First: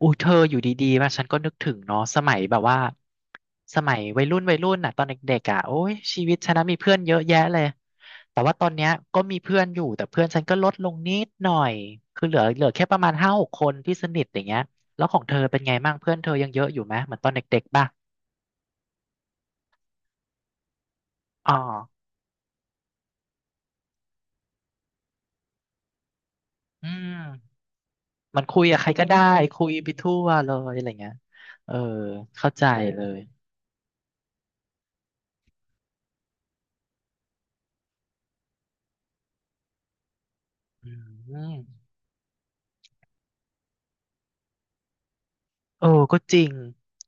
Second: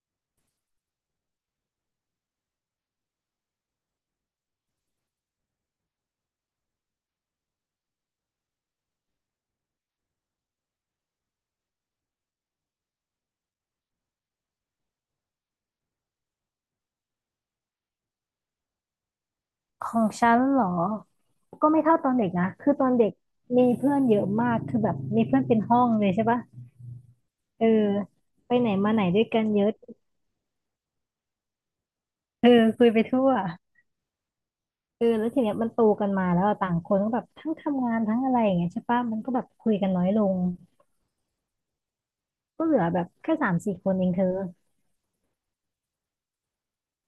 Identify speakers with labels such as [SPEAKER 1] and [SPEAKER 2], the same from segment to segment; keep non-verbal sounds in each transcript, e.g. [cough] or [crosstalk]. [SPEAKER 1] อู้เธออยู่ดีๆมาฉันก็นึกถึงเนาะสมัยแบบว่าสมัยวัยรุ่นวัยรุ่นน่ะตอนเด็กๆอ่ะโอ้ยชีวิตฉันนะมีเพื่อนเยอะแยะเลยแต่ว่าตอนเนี้ยก็มีเพื่อนอยู่แต่เพื่อนฉันก็ลดลงนิดหน่อยคือเหลือแค่ประมาณ5-6 คนที่สนิทอย่างเงี้ยแล้วของเธอเป็นไงบ้างเพื่อนเธอยังเยอะอยู่ไหมเหมือนตอนเด็กๆป่ะ
[SPEAKER 2] ของฉันเหรอ
[SPEAKER 1] อ๋อ
[SPEAKER 2] ก็ไม่เท่าตอนเด็กนะคือตอนเด็กมีเพื่อนเยอะมากคือแบบมีเพื่อนเป็นห้องเลยใช่ปะ
[SPEAKER 1] อืม
[SPEAKER 2] เออ
[SPEAKER 1] มัน
[SPEAKER 2] ไป
[SPEAKER 1] คุย
[SPEAKER 2] ไหน
[SPEAKER 1] กับใคร
[SPEAKER 2] มาไหน
[SPEAKER 1] ก็ได้
[SPEAKER 2] ด้วยกันเย
[SPEAKER 1] คุ
[SPEAKER 2] อะ
[SPEAKER 1] ยไปทั่วเลยอะไรเงี้ยเออ
[SPEAKER 2] เออ
[SPEAKER 1] เข้าใจ
[SPEAKER 2] คุยไป
[SPEAKER 1] เลย
[SPEAKER 2] ทั่วเออแล้วทีเนี้ยมันโตกันมาแล้วอะต่างคนก็แบบทั้งทำงานทั้งอะไรอย่างเงี้ยใช่ปะมันก็แบบคุยกันน้อยลง
[SPEAKER 1] อืม
[SPEAKER 2] ก็เหลือแบบแค่สามสี่คนเองเธอ
[SPEAKER 1] เออก็จริง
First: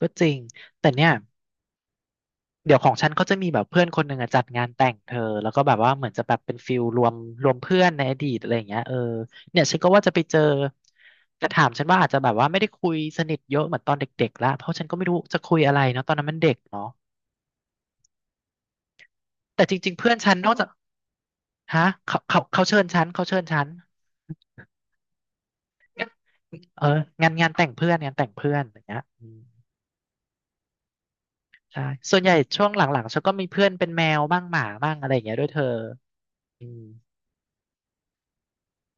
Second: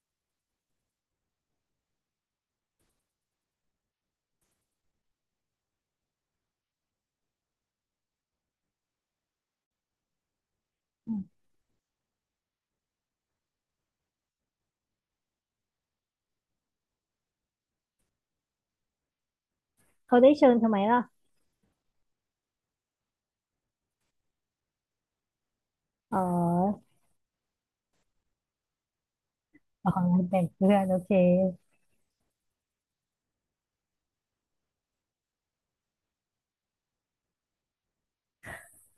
[SPEAKER 1] ก็จริงแต่เนี่ย เดี๋ยวของฉันเขาจะมีแบบเพื่อนคนหนึ่งอะจัดงานแต่งเธอแล้วก็แบบว่าเหมือนจะแบบเป็นฟิลรวมเพื่อนในอดีตอะไรอย่างเงี้ยเออเนี่ยฉันก็ว่าจะไปเจอ
[SPEAKER 2] อืม
[SPEAKER 1] แต่ถามฉันว่าอาจจะแบบว่าไม่ได้คุยสนิทเยอะเหมือนตอนเด็กๆละเพราะฉันก็ไม่รู้จะคุยอะไรเนาะตอนนั้นมันเด็กเนาะแต่จริงๆเพื่อน
[SPEAKER 2] เขาได้
[SPEAKER 1] ฉันน
[SPEAKER 2] เชิ
[SPEAKER 1] อก
[SPEAKER 2] ญ
[SPEAKER 1] จาก
[SPEAKER 2] ทำไมล่ะ
[SPEAKER 1] ฮะเขาเชิญฉันเขาเชิญฉัน
[SPEAKER 2] อ๋
[SPEAKER 1] เอ
[SPEAKER 2] อ
[SPEAKER 1] องานแต่งเพื่อนงานแต่งเพื่อนอย่างเงี้ยอืม
[SPEAKER 2] อ๋อแต่งเพื่อนโอเค
[SPEAKER 1] ใช่ส่วนใหญ่ช่วงหลังๆฉันก็มีเพื่อนเป็นแมวบ้างหมาบ้างอะไรอย่างเงี้ยด้วยเธออืม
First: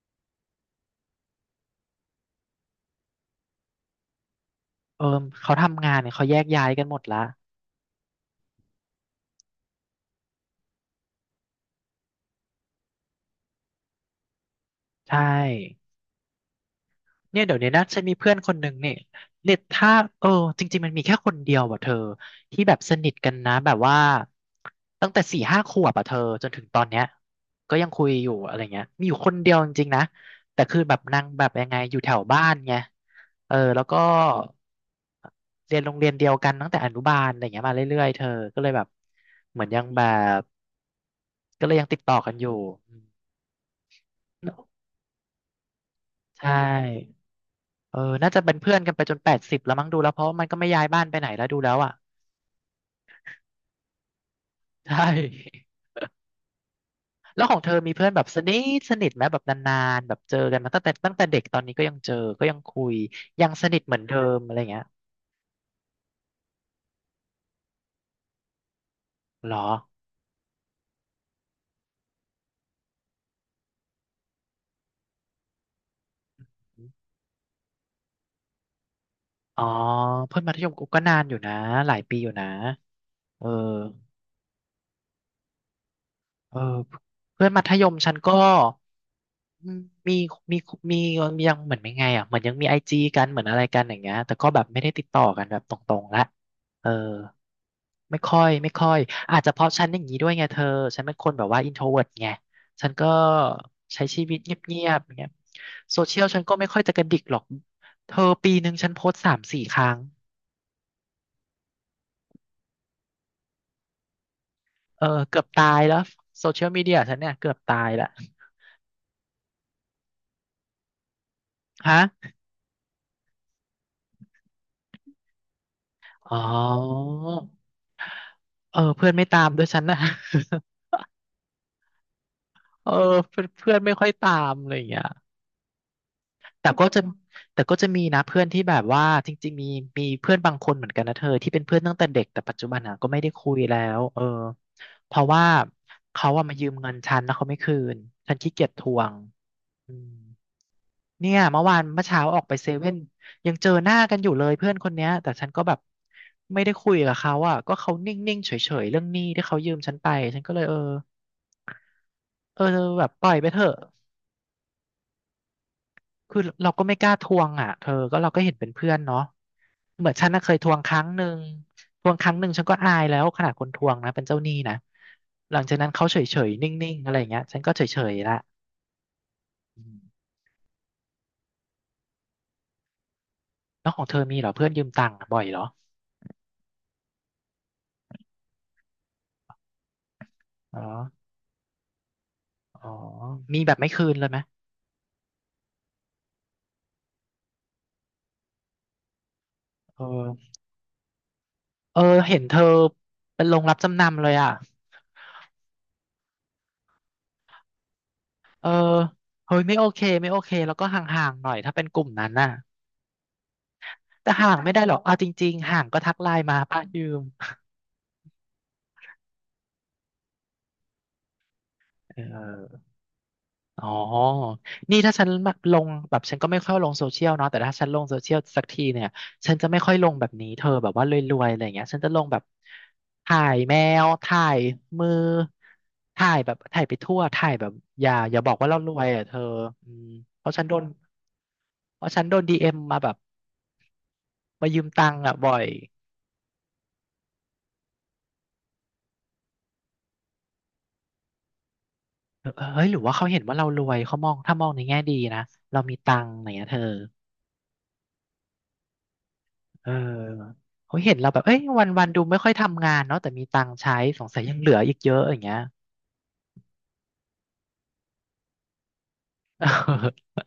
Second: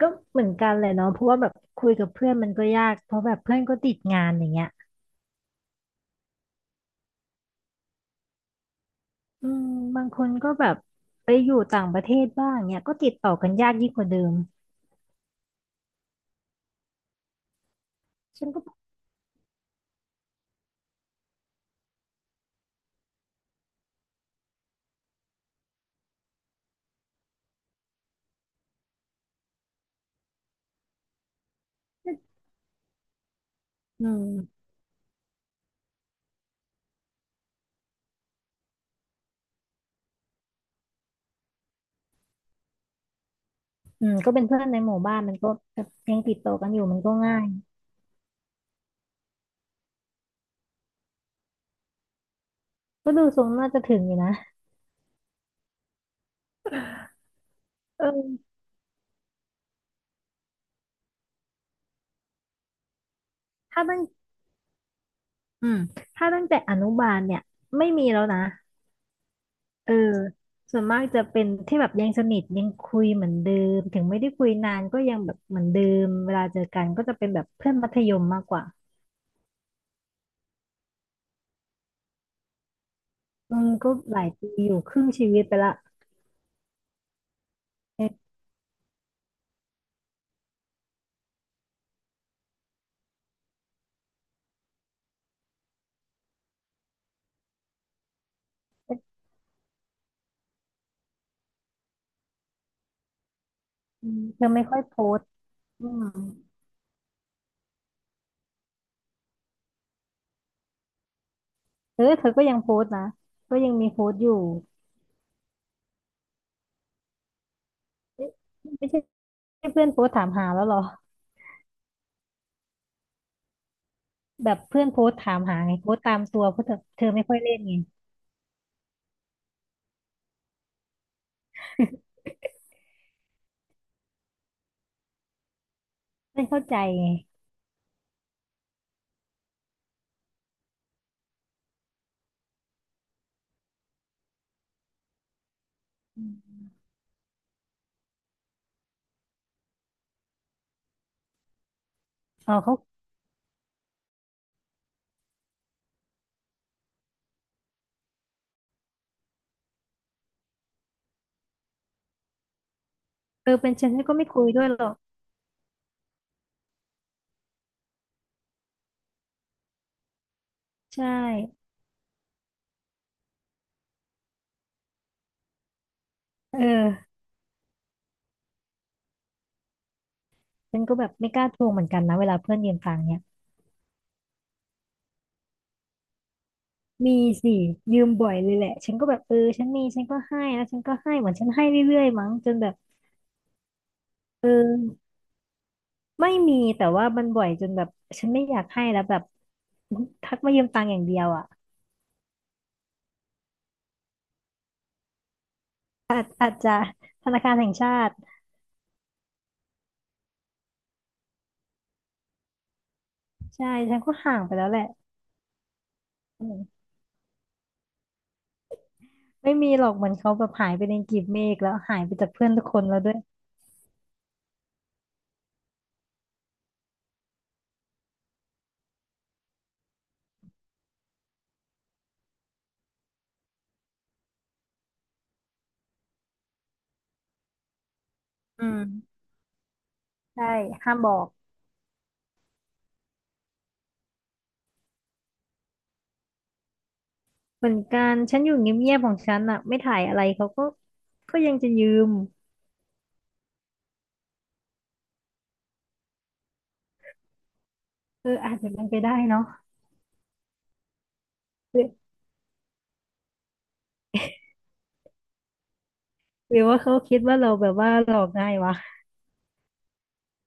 [SPEAKER 2] ก็เหมือนกันเลยเนาะเพราะว่าแบบคุยกับเพื่อนมันก็ยากเพราะแบบเพื่อนก็ติดงานอย่างเงี้ย
[SPEAKER 1] เออเขาทำงานเนี่ยเขาแยกย้ายกันหมดละ
[SPEAKER 2] อืมบางคนก็แบบไปอยู่ต่างประเทศบ้างเนี่ยก็ติดต่อกันยากยิ่งกว่าเดิม
[SPEAKER 1] ใช่เนี่ยเดี๋ยวนี้นะฉันมีเพื่อน
[SPEAKER 2] ฉั
[SPEAKER 1] ค
[SPEAKER 2] น
[SPEAKER 1] น
[SPEAKER 2] ก็
[SPEAKER 1] ห
[SPEAKER 2] บ
[SPEAKER 1] นึ่
[SPEAKER 2] อ
[SPEAKER 1] ง
[SPEAKER 2] ก
[SPEAKER 1] เนี่ยเน็ตถ้าเออจริงๆมันมีแค่คนเดียวอ่ะเธอที่แบบสนิทกันนะแบบว่าตั้งแต่4-5 ขวบอ่ะเธอจนถึงตอนเนี้ยก็ยังคุยอยู่อะไรเงี้ยมีอยู่คนเดียวจริงๆนะแต่คือแบบนางแบบยังไงอยู่แถว
[SPEAKER 2] ว่า
[SPEAKER 1] บ้านไงเออแล้วก็
[SPEAKER 2] อืม
[SPEAKER 1] เรียนโรงเรียนเดียวกันตั้งแต่อนุบาลอะไรเงี้ยมาเรื่อยๆเธอก็เลยแบบเหมือนยังแบบก็เลยยังติดต่อกันอยู่อืม
[SPEAKER 2] อืมก็เป็นเพื่อนในหมู่บ้านมันก็แบบยังติดต่
[SPEAKER 1] ใช่
[SPEAKER 2] อกันอยู่มันก็ง่าย
[SPEAKER 1] เออน่าจะเป็นเพื่อนกันไปจน80แล้วมั้งดูแล้วเพราะมันก็ไม่ย้ายบ้านไปไหนแล้วดูแล้วอ่ะ
[SPEAKER 2] ก็ดูทรงน่าจะถึงอยู่นะ
[SPEAKER 1] ใช่ [laughs] แล้วของเธอมี
[SPEAKER 2] เอ
[SPEAKER 1] เพื่อนแบบสนิ
[SPEAKER 2] อ
[SPEAKER 1] ทสนิทไหมแบบนานๆแบบเจอกันมาตั้งแต่เด็กตอนนี้ก็ยังเจอก็ยังคุยยังสนิท
[SPEAKER 2] ถ้า
[SPEAKER 1] เหมื
[SPEAKER 2] ตั้
[SPEAKER 1] อ
[SPEAKER 2] ง
[SPEAKER 1] นเดิมอะไรเงี้ย
[SPEAKER 2] อืมถ้าตั้งแต่อนุบาลเนี่ยไม่มีแล้วนะ
[SPEAKER 1] เหรอ
[SPEAKER 2] เออส่วนมากจะเป็นที่แบบยังสนิทยังคุยเหมือนเดิมถึงไม่ได้คุยนานก็ยังแบบเหมือนเดิมเวลาเจอกันก็จะเป็นแบบเพื่อนมัธยมมากกว่า
[SPEAKER 1] อ๋อเพื่อนมัธยมกูก็นานอยู่นะหลายปีอยู่นะเออ
[SPEAKER 2] อืมก็หลายปีอยู่ครึ่งชีวิตไปละ
[SPEAKER 1] เออเพื่อนมัธยมฉันก็อืมมีมีมียังเหมือนไม่ไงอ่ะเหมือนยังมีไอจีกันเหมือนอะไรกันอย่างเงี้ยแต่ก็แบบไม่ได้ติดต่อกันแบบตรงๆละเออ ไม่ค่อยไม่ค่อยอาจจะเพราะฉันอย่างนี้ด้วยไงเธอฉันเป็นคนแบบว่าอินโทรเวิร์ไงฉันก็ใช้
[SPEAKER 2] อืม
[SPEAKER 1] ชีวิต
[SPEAKER 2] เธอ
[SPEAKER 1] เ
[SPEAKER 2] ไม่ค่
[SPEAKER 1] งี
[SPEAKER 2] อย
[SPEAKER 1] ย
[SPEAKER 2] โพ
[SPEAKER 1] บๆอย่าง
[SPEAKER 2] ส
[SPEAKER 1] เงี้
[SPEAKER 2] ต์
[SPEAKER 1] ย
[SPEAKER 2] อื
[SPEAKER 1] โซ
[SPEAKER 2] ม
[SPEAKER 1] เชียลฉันก็ไม่ค่อยจะกระดิกหรอกเธอปีหนึ่งฉันโพสต์3-4 ครั้ง
[SPEAKER 2] เออเธอก็ยังโพสต์นะก็ยังมีโพสต์อยู่
[SPEAKER 1] เออเกือบตายแล้วโซเชียลมีเดียฉันเนี่ยเกือบตายละ
[SPEAKER 2] เอ๊ะไม่ใช่เพื่อนโพสต์ถามหาแล้วเหรอ
[SPEAKER 1] ฮะ
[SPEAKER 2] แบบเพื่อนโพสต์ถามหาไงโพสต์ตาม
[SPEAKER 1] อ๋อ
[SPEAKER 2] ตัวเพราะเธอเธอไม่ค่อยเล่นไง
[SPEAKER 1] เออเพื่อนไม่ตามด้วยฉันนะ [laughs] เออเพื่อนเพื่อนไม่ค่อยตามอะไรอย่างเงี้ย
[SPEAKER 2] ไม่เข้า
[SPEAKER 1] แต่
[SPEAKER 2] ใจ
[SPEAKER 1] ก็จะ
[SPEAKER 2] ไง
[SPEAKER 1] แต่ก็จะมีนะเพื่อนที่แบบว่าจริงๆมีเพื่อนบางคนเหมือนกันนะเธอที่เป็นเพื่อนตั้งแต่เด็กแต่ปัจจุบันอ่ะก็ไม่ได้คุยแล้วเออเพราะว่า
[SPEAKER 2] อื
[SPEAKER 1] เขาอะมา
[SPEAKER 2] ม
[SPEAKER 1] ยืมเงินฉันแล้วเขาไม่คืนฉันขี้เกียจทวงอืมเนี่ยเมื่อวานเมื่อเช้าออก
[SPEAKER 2] อ๋
[SPEAKER 1] ไป
[SPEAKER 2] อ
[SPEAKER 1] เซ
[SPEAKER 2] เขา
[SPEAKER 1] เว่นยังเจอหน้ากันอยู่เลยเพื่อนคนเนี้ยแต่ฉันก็แบบไม่ได้คุยกับเขาอ่ะก็เขานิ่งๆเฉยๆเรื่องหนี้ที่เขายืมฉันไปฉันก็เลยเออเออแบบปล่อยไป
[SPEAKER 2] เออ
[SPEAKER 1] เถ
[SPEAKER 2] เป็
[SPEAKER 1] อะ
[SPEAKER 2] นฉันก็ไม่คุยด้วยหรอก
[SPEAKER 1] คือเราก็ไม่กล้าทวงอ่ะเธอก็เราก็เห็นเป็นเพื่อนเนาะเหมือนฉันน่ะเคยทวงครั้ง
[SPEAKER 2] ใช่
[SPEAKER 1] หนึ่งทวงครั้งหนึ่งฉันก็อายแล้วขนาดคนทวงนะเป็นเจ้าหนี้นะ หลังจากนั้นเขาเฉย
[SPEAKER 2] เอ
[SPEAKER 1] ๆนิ่งๆอะไร
[SPEAKER 2] อ
[SPEAKER 1] อย่างเงี้ยฉันก็เฉยๆละอืม
[SPEAKER 2] ฉันก็แบบไม่กล้าทวงเหมือนกันนะเวลาเพื่อนยืมตังค์เนี่ย
[SPEAKER 1] แล้วของเธอมีเหรอเพื่อนยืมตังค์บ่อยเหรอ
[SPEAKER 2] มีสิยืมบ่อยเลยแหละฉันก็แบบเออฉันมีฉันก็ให้แล้ว
[SPEAKER 1] อ๋
[SPEAKER 2] ฉั
[SPEAKER 1] อ
[SPEAKER 2] นก็ให้เหมือนฉันให้เรื่อยๆมั้งจนแบบ
[SPEAKER 1] อ๋อมีแบบไม่คืนเลยไหม
[SPEAKER 2] เออ ไม่มีแต่ว่ามันบ่อยจนแบบฉันไม่อยากให้แล้วแบบ
[SPEAKER 1] เอ
[SPEAKER 2] ทัก
[SPEAKER 1] อ
[SPEAKER 2] มายืมตังค์อย่างเดียวอ่ะ
[SPEAKER 1] เออเห็นเธอเป็นโรงรับจำนำเลยอ่ะ
[SPEAKER 2] อาจจะธนาคารแห่งชาติ
[SPEAKER 1] เออเฮ้ยไม่โอเคไม่โอเคแล้วก็ห่างๆหน่อยถ้าเป็นกลุ่มนั้นน่ะ
[SPEAKER 2] ใช่ฉันก็
[SPEAKER 1] แต่
[SPEAKER 2] ห่าง
[SPEAKER 1] ห่า
[SPEAKER 2] ไป
[SPEAKER 1] ง
[SPEAKER 2] แล้ว
[SPEAKER 1] ไม่
[SPEAKER 2] แห
[SPEAKER 1] ได้
[SPEAKER 2] ละ
[SPEAKER 1] หรอกเอาจริงๆห่างก็ทักไลน์
[SPEAKER 2] อื
[SPEAKER 1] มาป้า
[SPEAKER 2] ม
[SPEAKER 1] ยืม
[SPEAKER 2] ไม่มีหรอกเหมือนเขาแบบหายไปในกลีบเมฆแล้วหายไป
[SPEAKER 1] เอ
[SPEAKER 2] จากเพื่อนทุกคน
[SPEAKER 1] อ
[SPEAKER 2] แล้วด้วย
[SPEAKER 1] อ๋อนี่ถ้าฉันแบบลงแบบฉันก็ไม่ค่อยลงโซเชียลเนาะแต่ถ้าฉันลงโซเชียลสักทีเนี่ยฉันจะไม่ค่อยลงแบบนี้เธอแบบว่ารวยๆอะไรอย่างเงี้ยฉันจะลงแบบถ่ายแมวถ่ายมือถ่ายแบบถ่ายไปทั่วถ่ายแบบอย่าบอก
[SPEAKER 2] อื
[SPEAKER 1] ว่าเรารวย
[SPEAKER 2] ม
[SPEAKER 1] อ่ะเธออืมเพ
[SPEAKER 2] ใช่
[SPEAKER 1] ราะฉันโดน
[SPEAKER 2] ห้ามบอก
[SPEAKER 1] เพราะฉันโดนดีเอ็มมาแบบมายืมตังค์อ่ะบ่อย
[SPEAKER 2] เหมือนกันฉันอยู่เงียบๆของฉันอ่ะไม่ถ่ายอะไรเขาก็ก็ยังจะยืม
[SPEAKER 1] เออเฮ้ยหรือว่าเขาเห็นว่าเรารวยเขามองถ้ามองในแง่ดีนะเรามีตังค์อะไรอย่างเงี้ยเธอ
[SPEAKER 2] เอออาจจะเป็นไปได้เนาะ
[SPEAKER 1] เออเขาเห็นเราแบบเอ้ย
[SPEAKER 2] หรื
[SPEAKER 1] วันวั
[SPEAKER 2] อ
[SPEAKER 1] นดูไม่ค่อยทำงานเนาะแต่มีตังค์ใช้สงสัยยังเหลืออีกเยอะอย่างเงี้ย
[SPEAKER 2] หรือว่าเขาคิดว่าเราแบบว่าหลอกง่ายวะ
[SPEAKER 1] [laughs]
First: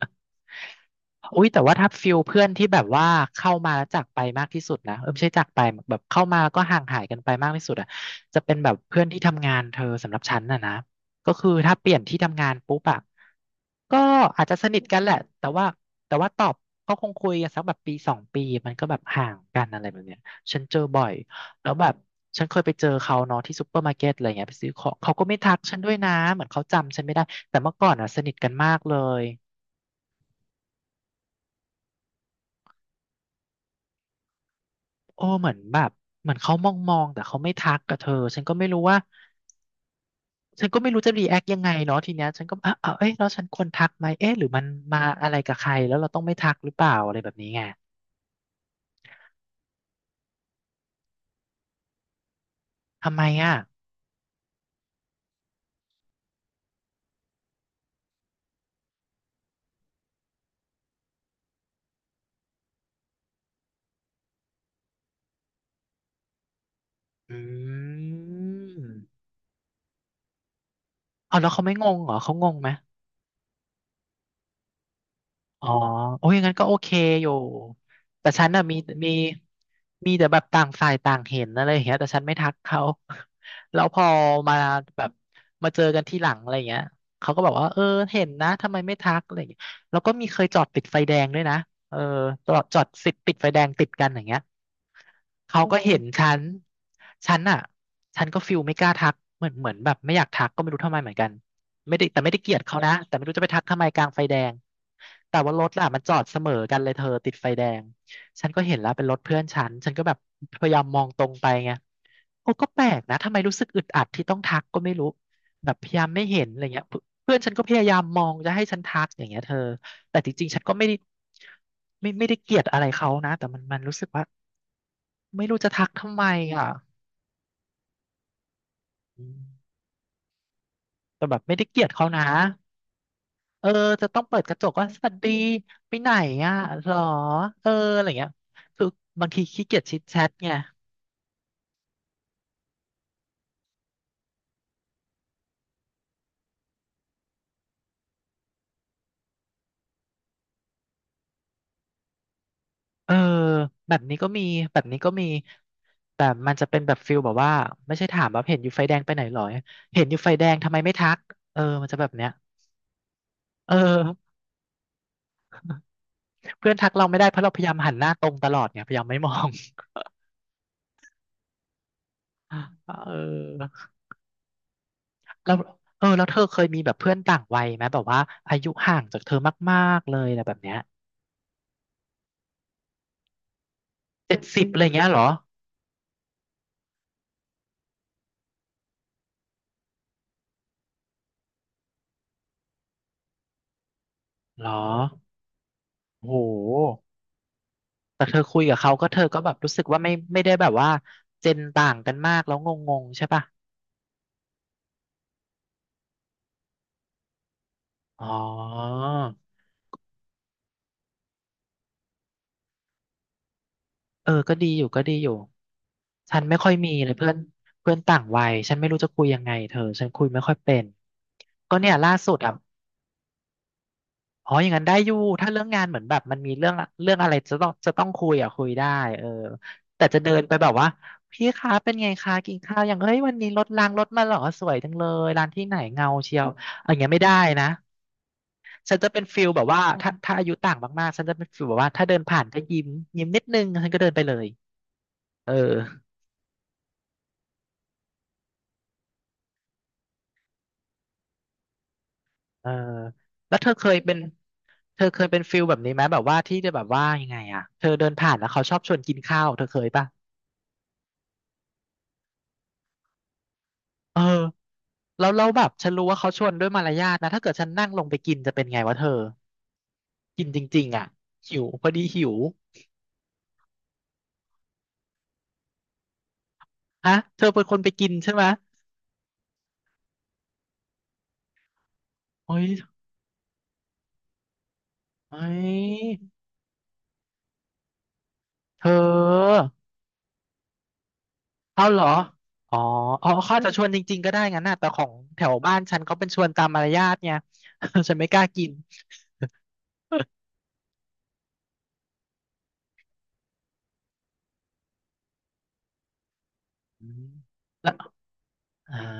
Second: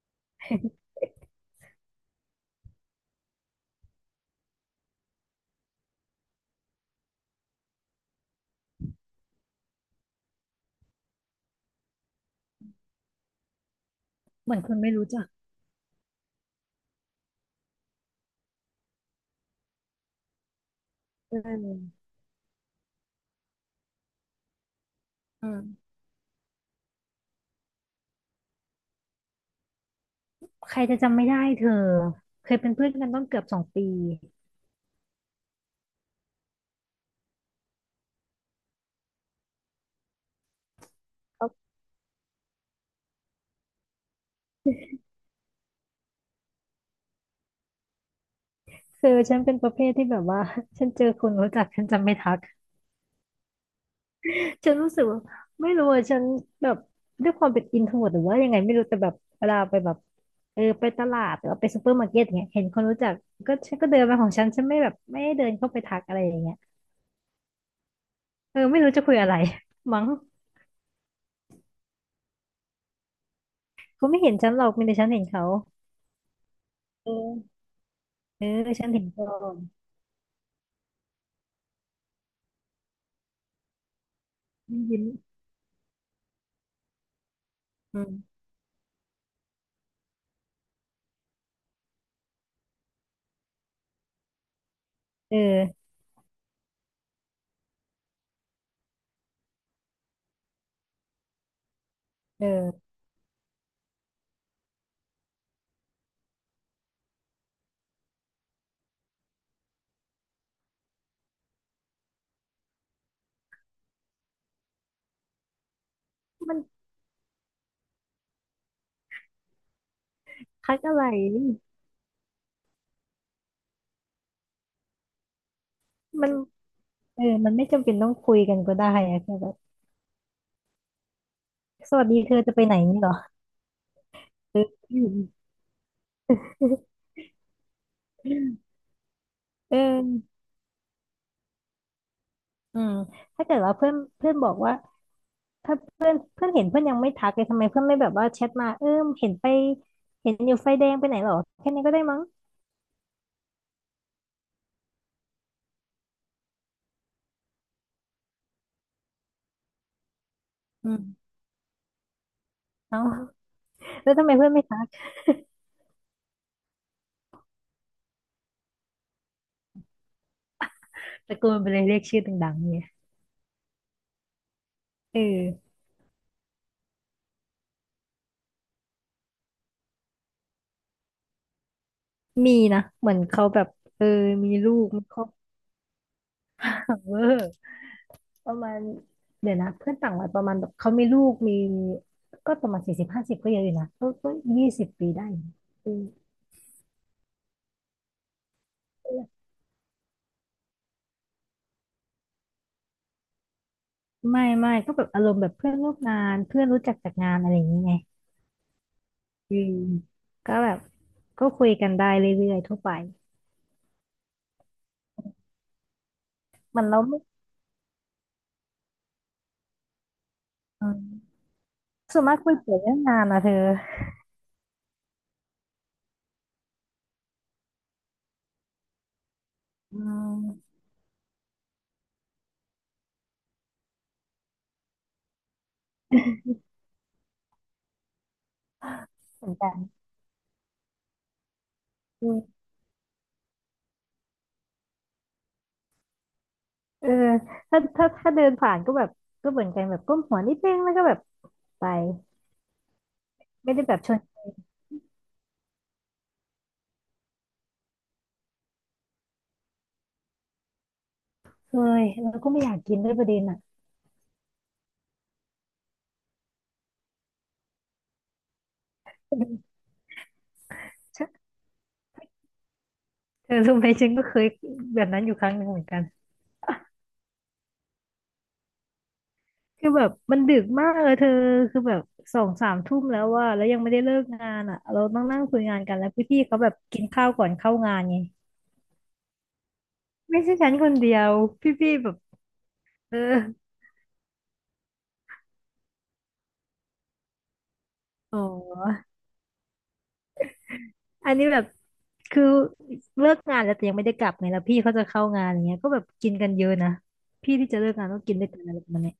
[SPEAKER 1] อุ้ยแต่ว่าถ้าฟิลเพื่อนที่แบบว่าเข้ามาแล้วจากไปมากที่สุดนะเออไม่ใช่จากไปแบบเข้ามาแล้วก็ห่างหายกันไปมากที่สุดอ่ะจะเป็นแบบเพื่อนที่ทำงานเธอสำหรับฉันน่ะนะก็คือถ้าเปลี่ยนที่ทำงานปุ๊บอะ ก็อาจ
[SPEAKER 2] เหมื
[SPEAKER 1] จะ
[SPEAKER 2] อน
[SPEAKER 1] ส
[SPEAKER 2] คน
[SPEAKER 1] นิท
[SPEAKER 2] ไม่
[SPEAKER 1] กัน
[SPEAKER 2] รู้
[SPEAKER 1] แหละ
[SPEAKER 2] จัก
[SPEAKER 1] แต่ว่าตอบก็คงคุยกันสักแบบปีสองปีมันก็แบบห่างกันอะไรแบบเนี้ยฉันเจอบ่อย
[SPEAKER 2] เอ
[SPEAKER 1] แล้วแบบ
[SPEAKER 2] อ
[SPEAKER 1] ฉันเคยไปเจอเขาเนาะที่ซูเปอร์มาร์เก็ตอะไรเงี้ยไปซื้อของเขาก็ไม่
[SPEAKER 2] อื
[SPEAKER 1] ทักฉันด้ว
[SPEAKER 2] ม
[SPEAKER 1] ยนะเหมือนเขาจำฉันไม่ได้แต่เมื่อก่อนอ่ะสนิทกันมากเลย
[SPEAKER 2] ใครจะจำไม่ได้เธอเคยเป็นเพื่อนกันต้องเกือบ2 ปี
[SPEAKER 1] โอ้เหมือนแบบเหมือนเขามองมองแต่เขาไม่ทักกับเธอฉันก็ไม่รู้ว่าฉันก็ไม่รู้จะรีแอค
[SPEAKER 2] แล้
[SPEAKER 1] ยังไงเนาะทีเนี้ยฉันก็อ่ะอ่ะเอ้ยแล้วฉันควรทักไหมเอ๊ะหรือมันมาอะไรกับใครแล้วเราต้องไม่ทักหรือเปล่าอะไรแบบนี้ไง
[SPEAKER 2] คือฉันเป็นประเภทที่แบบว่า [laughs] ฉันเจอคนรู้จักฉันจำไม่ทัก
[SPEAKER 1] ทำไมอ่ะ
[SPEAKER 2] ฉันรู้สึกว่าไม่รู้อะฉันแบบด้วยความเป็นอินโทรหรือว่ายังไงไม่รู้แต่แบบเวลาไปแบบเออไปตลาดหรือว่าไปซูเปอร์มาร์เก็ตอย่างเงี้ยเห็นคนรู้จักก็ฉันก็เดินมาของฉันฉันไม่แบบไม่ได้เดินเข้าไปทักอะไรอย่างเงี้ย
[SPEAKER 1] อื
[SPEAKER 2] เออไม่รู้จะคุย
[SPEAKER 1] ม
[SPEAKER 2] อะไร [laughs] มั้ง
[SPEAKER 1] เอาแล้วเขาไม่งงเหรอเขางงไหม
[SPEAKER 2] เขาไม่เห็นฉันหรอกมีแต่ฉันเห็นเขา
[SPEAKER 1] อ๋อโอ้ยงั้นก็โอเค
[SPEAKER 2] เอ
[SPEAKER 1] อยู่
[SPEAKER 2] อ
[SPEAKER 1] แต่
[SPEAKER 2] เอ
[SPEAKER 1] ฉั
[SPEAKER 2] อ
[SPEAKER 1] นน่ะ
[SPEAKER 2] ฉันเห็น
[SPEAKER 1] มี
[SPEAKER 2] ก่อน
[SPEAKER 1] มีแต่แบบต่างฝ่ายต่างเห็นอะไรอย่างเงี้ยแต่ฉันไม่ทักเขา [laughs] แล้วพอมา
[SPEAKER 2] ยิ้ม
[SPEAKER 1] แบ
[SPEAKER 2] ยิ้ม
[SPEAKER 1] บมาเจอกันที่หลังอะไรอย่างเงี้ยเขาก็บอกว่าเออ
[SPEAKER 2] อื
[SPEAKER 1] เห็น
[SPEAKER 2] ม
[SPEAKER 1] นะทำไมไม่ทักอะไรอย่างเงี้ยแล้วก็มีเคยจอดติดไฟแดงด้วยนะเออจอดสิติดไฟแดงติดกันอย่างเงี้ย
[SPEAKER 2] เอ
[SPEAKER 1] เขาก็
[SPEAKER 2] อ
[SPEAKER 1] เห็นฉันฉันอ่ะฉันก็ฟิลไม่กล้าทักเหมือนแบบไม่อยากทักก็ไม่รู้ทำไมเหมือนกัน ไม่ได้แต่ไม่ได้
[SPEAKER 2] เ
[SPEAKER 1] เกลียดเขา
[SPEAKER 2] ออ
[SPEAKER 1] นะแต่ไม่รู้จะไปทักทำไมกลางไฟแดงแต่ว่ารถล่ะมันจอดเสมอกันเลยเธอติดไฟแดงฉันก็เห็นแล้วเป็นรถเพื่อนฉันฉันก็แบบพยายามมองตรงไปไงโอ้ก็แปลกนะทำไมรู้สึกอึดอัดที่ต้องทักก็ไม่รู้แบบพยายามไม่เห็น
[SPEAKER 2] มั
[SPEAKER 1] อะ
[SPEAKER 2] น
[SPEAKER 1] ไรเงี้ยเพื่อนฉันก็พยายามมองจะให้ฉันทักอย่างเงี้ยเธอแต่จริงๆฉันก็
[SPEAKER 2] ทัก
[SPEAKER 1] ไม่ได้
[SPEAKER 2] อะไร
[SPEAKER 1] ไม่ได้เกลียดอะไรเขานะแต่มันรู้สึกว่าไม่รู้จะทักทำไม
[SPEAKER 2] มัน
[SPEAKER 1] อ่ะ
[SPEAKER 2] เออมันไม่จำเป็นต้องคุยกันก็ได้อะ
[SPEAKER 1] อื
[SPEAKER 2] แค่แบบ
[SPEAKER 1] มแต่แบบไม่ได้เกลียด
[SPEAKER 2] ส
[SPEAKER 1] เขา
[SPEAKER 2] วัสดี
[SPEAKER 1] นะ
[SPEAKER 2] เธอจะไปไหนนี่เหรอ
[SPEAKER 1] เออจะต้องเปิดก
[SPEAKER 2] เอ
[SPEAKER 1] ระจก
[SPEAKER 2] อ
[SPEAKER 1] ว่าสวัสดีไปไหนอ่ะหรอเอออะไรเงี้ยคือบางทีขี้
[SPEAKER 2] เอ
[SPEAKER 1] เกียจชิดแชท
[SPEAKER 2] อ
[SPEAKER 1] ไง
[SPEAKER 2] อืมถ้าเกิดว่าเพื่อนเพื่อนบอกว่าถ้าเพื่อนเห็นเพื่อนยังไม่ทักเลยทำไมเพื่อนไม่แบบว่าแชทมาเออเห็นไปเห็นอยู่ไฟแดงไปไหนเหรอแค่นี้ก็ได้มั้ง
[SPEAKER 1] เออแบบนี้ก็มีแบบนี้ก็มีแต่มันจะเป็นแบบฟิลแบบว่าไม่ใช่ถามว่าเห็นอยู่ไฟแดงไปไหนหรอเห็นอยู่ไฟแดงทำไม
[SPEAKER 2] อื
[SPEAKER 1] ไม่ทัก
[SPEAKER 2] ม
[SPEAKER 1] เออมันจะแบบเนี้ย
[SPEAKER 2] เอา
[SPEAKER 1] เอ
[SPEAKER 2] แล้วทำ
[SPEAKER 1] อ
[SPEAKER 2] ไมเพื่อนไม่ทัก
[SPEAKER 1] เพื่อนทักเราไม่ได้เพราะเราพยายามหันหน้าตรงตลอดไงพยายามไม่มอง
[SPEAKER 2] ตะโกนไปเลยเรียกชื่อดังๆเนี่ย
[SPEAKER 1] [laughs] เออ
[SPEAKER 2] เอ
[SPEAKER 1] แล้ว
[SPEAKER 2] อ
[SPEAKER 1] เธอเคยมีแบบเพื่อนต่างวัยไหมแบบว่าอายุห่างจากเธอมากๆเลยอะไรแบบเนี้ย
[SPEAKER 2] มีนะเหมือนเขาแบบเออ
[SPEAKER 1] เจ็ด
[SPEAKER 2] มี
[SPEAKER 1] สิบ
[SPEAKER 2] ลู
[SPEAKER 1] อะไร
[SPEAKER 2] กมี
[SPEAKER 1] เงี้ย
[SPEAKER 2] ค
[SPEAKER 1] เหร
[SPEAKER 2] รอ
[SPEAKER 1] อ
[SPEAKER 2] บครัว [laughs] ประมาณเดี๋ยวนะเพื่อนต่างวัยประมาณแบบเขามีลูกมีก็ประมาณ40-50ก็เยอะอยู่นะก็
[SPEAKER 1] เหร
[SPEAKER 2] ยี่
[SPEAKER 1] อ
[SPEAKER 2] สิบปีได้อืม
[SPEAKER 1] โอ้โหแต่เธอคุยกับเขาก็เธอก็แบบรู้สึกว่าไม่ได้แบบว่าเจนต่างกันมากแล้วงงๆใช่ป่ะ
[SPEAKER 2] ไม่ไม่ก็แบบอารมณ์แบบเพื่อนร่วมงานเพื่อนรู้จักจากงานอะไรอย่างเงี้ยไง
[SPEAKER 1] อ๋อ
[SPEAKER 2] อืมก็แบบก็คุยกันได้เรื่อยๆทั่วไป
[SPEAKER 1] เออก็ดีอยู่ก็ดีอยู่ฉันไม่ค่อย
[SPEAKER 2] มัน
[SPEAKER 1] มี
[SPEAKER 2] เรา
[SPEAKER 1] เลย
[SPEAKER 2] ไม่
[SPEAKER 1] เพื่อนเพื่อนต่างวัยฉันไม่รู้จะคุยยังไงเธอฉันคุยไม่ค่อยเป็น
[SPEAKER 2] อืม
[SPEAKER 1] ก็เนี่ยล่า
[SPEAKER 2] ส่วน
[SPEAKER 1] สุ
[SPEAKER 2] มา
[SPEAKER 1] ด
[SPEAKER 2] กคุ
[SPEAKER 1] อ่ะ
[SPEAKER 2] ยเกี่ยวเรื่องงานนะเธอ
[SPEAKER 1] อ๋ออย่างนั้นได้อยู่ถ้าเรื่องงานเหมือนแบบมันมีเรื่องเรื่องอะไรจะต้องคุยอ่ะคุยได้เออ
[SPEAKER 2] อื
[SPEAKER 1] แต่จะเดินไปแบบ
[SPEAKER 2] ม
[SPEAKER 1] ว่าพี่คะเป็นไงคะกินข้าวอย่างเฮ้ยวันนี้รถรางรถมาเหรอสวยจังเลยร้านที่ไหนเงาเชียวอย่างเงี้ยไม่ได้นะฉันจะเป็นฟิ
[SPEAKER 2] เห
[SPEAKER 1] ล
[SPEAKER 2] มือน
[SPEAKER 1] แบบ
[SPEAKER 2] กัน
[SPEAKER 1] ว่าถ้าอายุต่างมากๆฉันจะเป็นฟิลแบบว่าถ้าเดิน
[SPEAKER 2] อื
[SPEAKER 1] ผ่านก็
[SPEAKER 2] ม
[SPEAKER 1] ยิ้มยิ้มนิดนึงฉันก็เดินไปเลยเออ
[SPEAKER 2] เออถ้าเดินผ่านก็แบบก็เหมือนกันแบบก้มหัวนิดนึงแล้วก็แบบไป
[SPEAKER 1] เออแล้วเธอ
[SPEAKER 2] ไม่
[SPEAKER 1] เค
[SPEAKER 2] ได้แบ
[SPEAKER 1] ย
[SPEAKER 2] บช
[SPEAKER 1] เป็
[SPEAKER 2] ว
[SPEAKER 1] น
[SPEAKER 2] น
[SPEAKER 1] เธอเคยเป็นฟิลแบบนี้ไหมแบบว่าที่จะแบบว่ายังไงอ่ะเธอเดินผ่านแล้วเขาชอบชวนกินข้าวเธอเคยป่ะ
[SPEAKER 2] เคยแล้วก็ไม่อยากกินด้วยประเด็นอ่ะ
[SPEAKER 1] เออ แล้วเราแบบฉันรู้ว่าเขาชวนด้วยมารยาทนะถ้าเกิดฉันนั่งลงไปกินจะเป็นไงวะเธอกินจริงๆอ่ะ
[SPEAKER 2] ฉัน
[SPEAKER 1] หิวพอดีหิว
[SPEAKER 2] เธอรู้ไหมฉันก็เคยแบบนั้นอยู่ครั้งหนึ่งเหมือนกัน
[SPEAKER 1] ฮะเธอเป็นคนไปกินใช่ไหม
[SPEAKER 2] คือแบบมันดึกมากเลยเธอคือแบบสอง
[SPEAKER 1] เฮ้ย
[SPEAKER 2] สามทุ่มแล้วว่าแล้วยังไม่ได้เลิกงานอ่ะเราต้อง
[SPEAKER 1] เฮ้
[SPEAKER 2] นั่งคุยงานกัน
[SPEAKER 1] ย
[SPEAKER 2] แล้วพี่ๆเขาแบบกินข้าวก่อนเข้างานไง
[SPEAKER 1] เธอ
[SPEAKER 2] ไม่ใช่ฉันคนเดียว
[SPEAKER 1] เอา
[SPEAKER 2] พี่
[SPEAKER 1] เหร
[SPEAKER 2] ๆ
[SPEAKER 1] อ
[SPEAKER 2] แบบ
[SPEAKER 1] อ๋อ
[SPEAKER 2] เออ
[SPEAKER 1] อ๋อเขาอาจจะชวนจริงๆก็ได้งั้นนะแต่ของแถวบ้านฉันเขาเป็นชวนตามมารยาทไง [laughs] ฉันไม่ก
[SPEAKER 2] อ๋
[SPEAKER 1] ล้ากิน
[SPEAKER 2] อ
[SPEAKER 1] [laughs] แล
[SPEAKER 2] อันนี้แบบคือเลิกงานแล้วแต่ยังไม่ได้กลับไงแล้วพี่เขาจะเข้างานอย่างเงี้ยก็แบบกินกันเยอะนะพี่ที่จะเลิ
[SPEAKER 1] ้
[SPEAKER 2] กงาน
[SPEAKER 1] ว
[SPEAKER 2] ต้องกินด้วยกันอะไรประ
[SPEAKER 1] อ่า
[SPEAKER 2] มาณเนี้ย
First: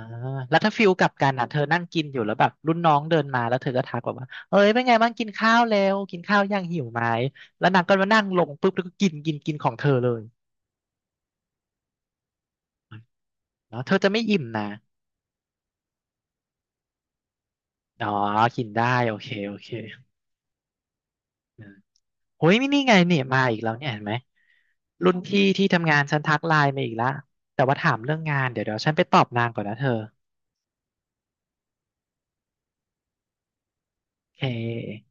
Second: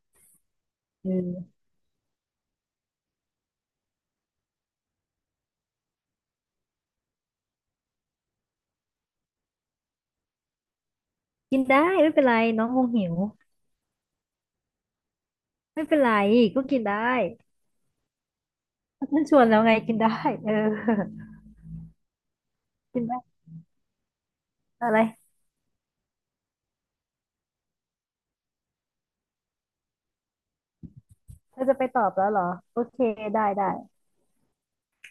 [SPEAKER 1] แล้วถ้าฟิลก
[SPEAKER 2] เ
[SPEAKER 1] ลับกันอ่ะเธอ
[SPEAKER 2] ออ
[SPEAKER 1] นั่งกินอยู่แล้วแบบรุ่นน้องเดินมาแล้วเธอก็ทักแบบว่าเอ้ยเป็นไงบ้างกินข้าวแล้วกินข้าวยังหิวไหมแล้วนางก็มานั่งลงปุ๊บแล้วก็กินกินกินของเธอเลย
[SPEAKER 2] กินได้ไม่เป็นไรน้องคงหิว
[SPEAKER 1] เนาะเธอจะไม่อิ่มนะ
[SPEAKER 2] ไม่เป็นไรก็กินได้
[SPEAKER 1] อ๋อกินได้โอ
[SPEAKER 2] มัน
[SPEAKER 1] เค
[SPEAKER 2] ชวน
[SPEAKER 1] โอ
[SPEAKER 2] แล้ว
[SPEAKER 1] เค
[SPEAKER 2] ไงกินได้เออ
[SPEAKER 1] อืมโอ้ยนี่ไง
[SPEAKER 2] กิน
[SPEAKER 1] เนี่
[SPEAKER 2] ได้
[SPEAKER 1] ยมาอีกแล้วเนี่ยเห็นไหม
[SPEAKER 2] อะไร
[SPEAKER 1] รุ่นพี่ที่ทำงานฉันทักไลน์มาอีกละแต่ว่าถามเรื่องงานเดี๋ยวฉันไปตอบนางก่อนนะเธอ
[SPEAKER 2] เธอจะไปตอบแล้วเหรอโอเคได้ได้
[SPEAKER 1] โอเค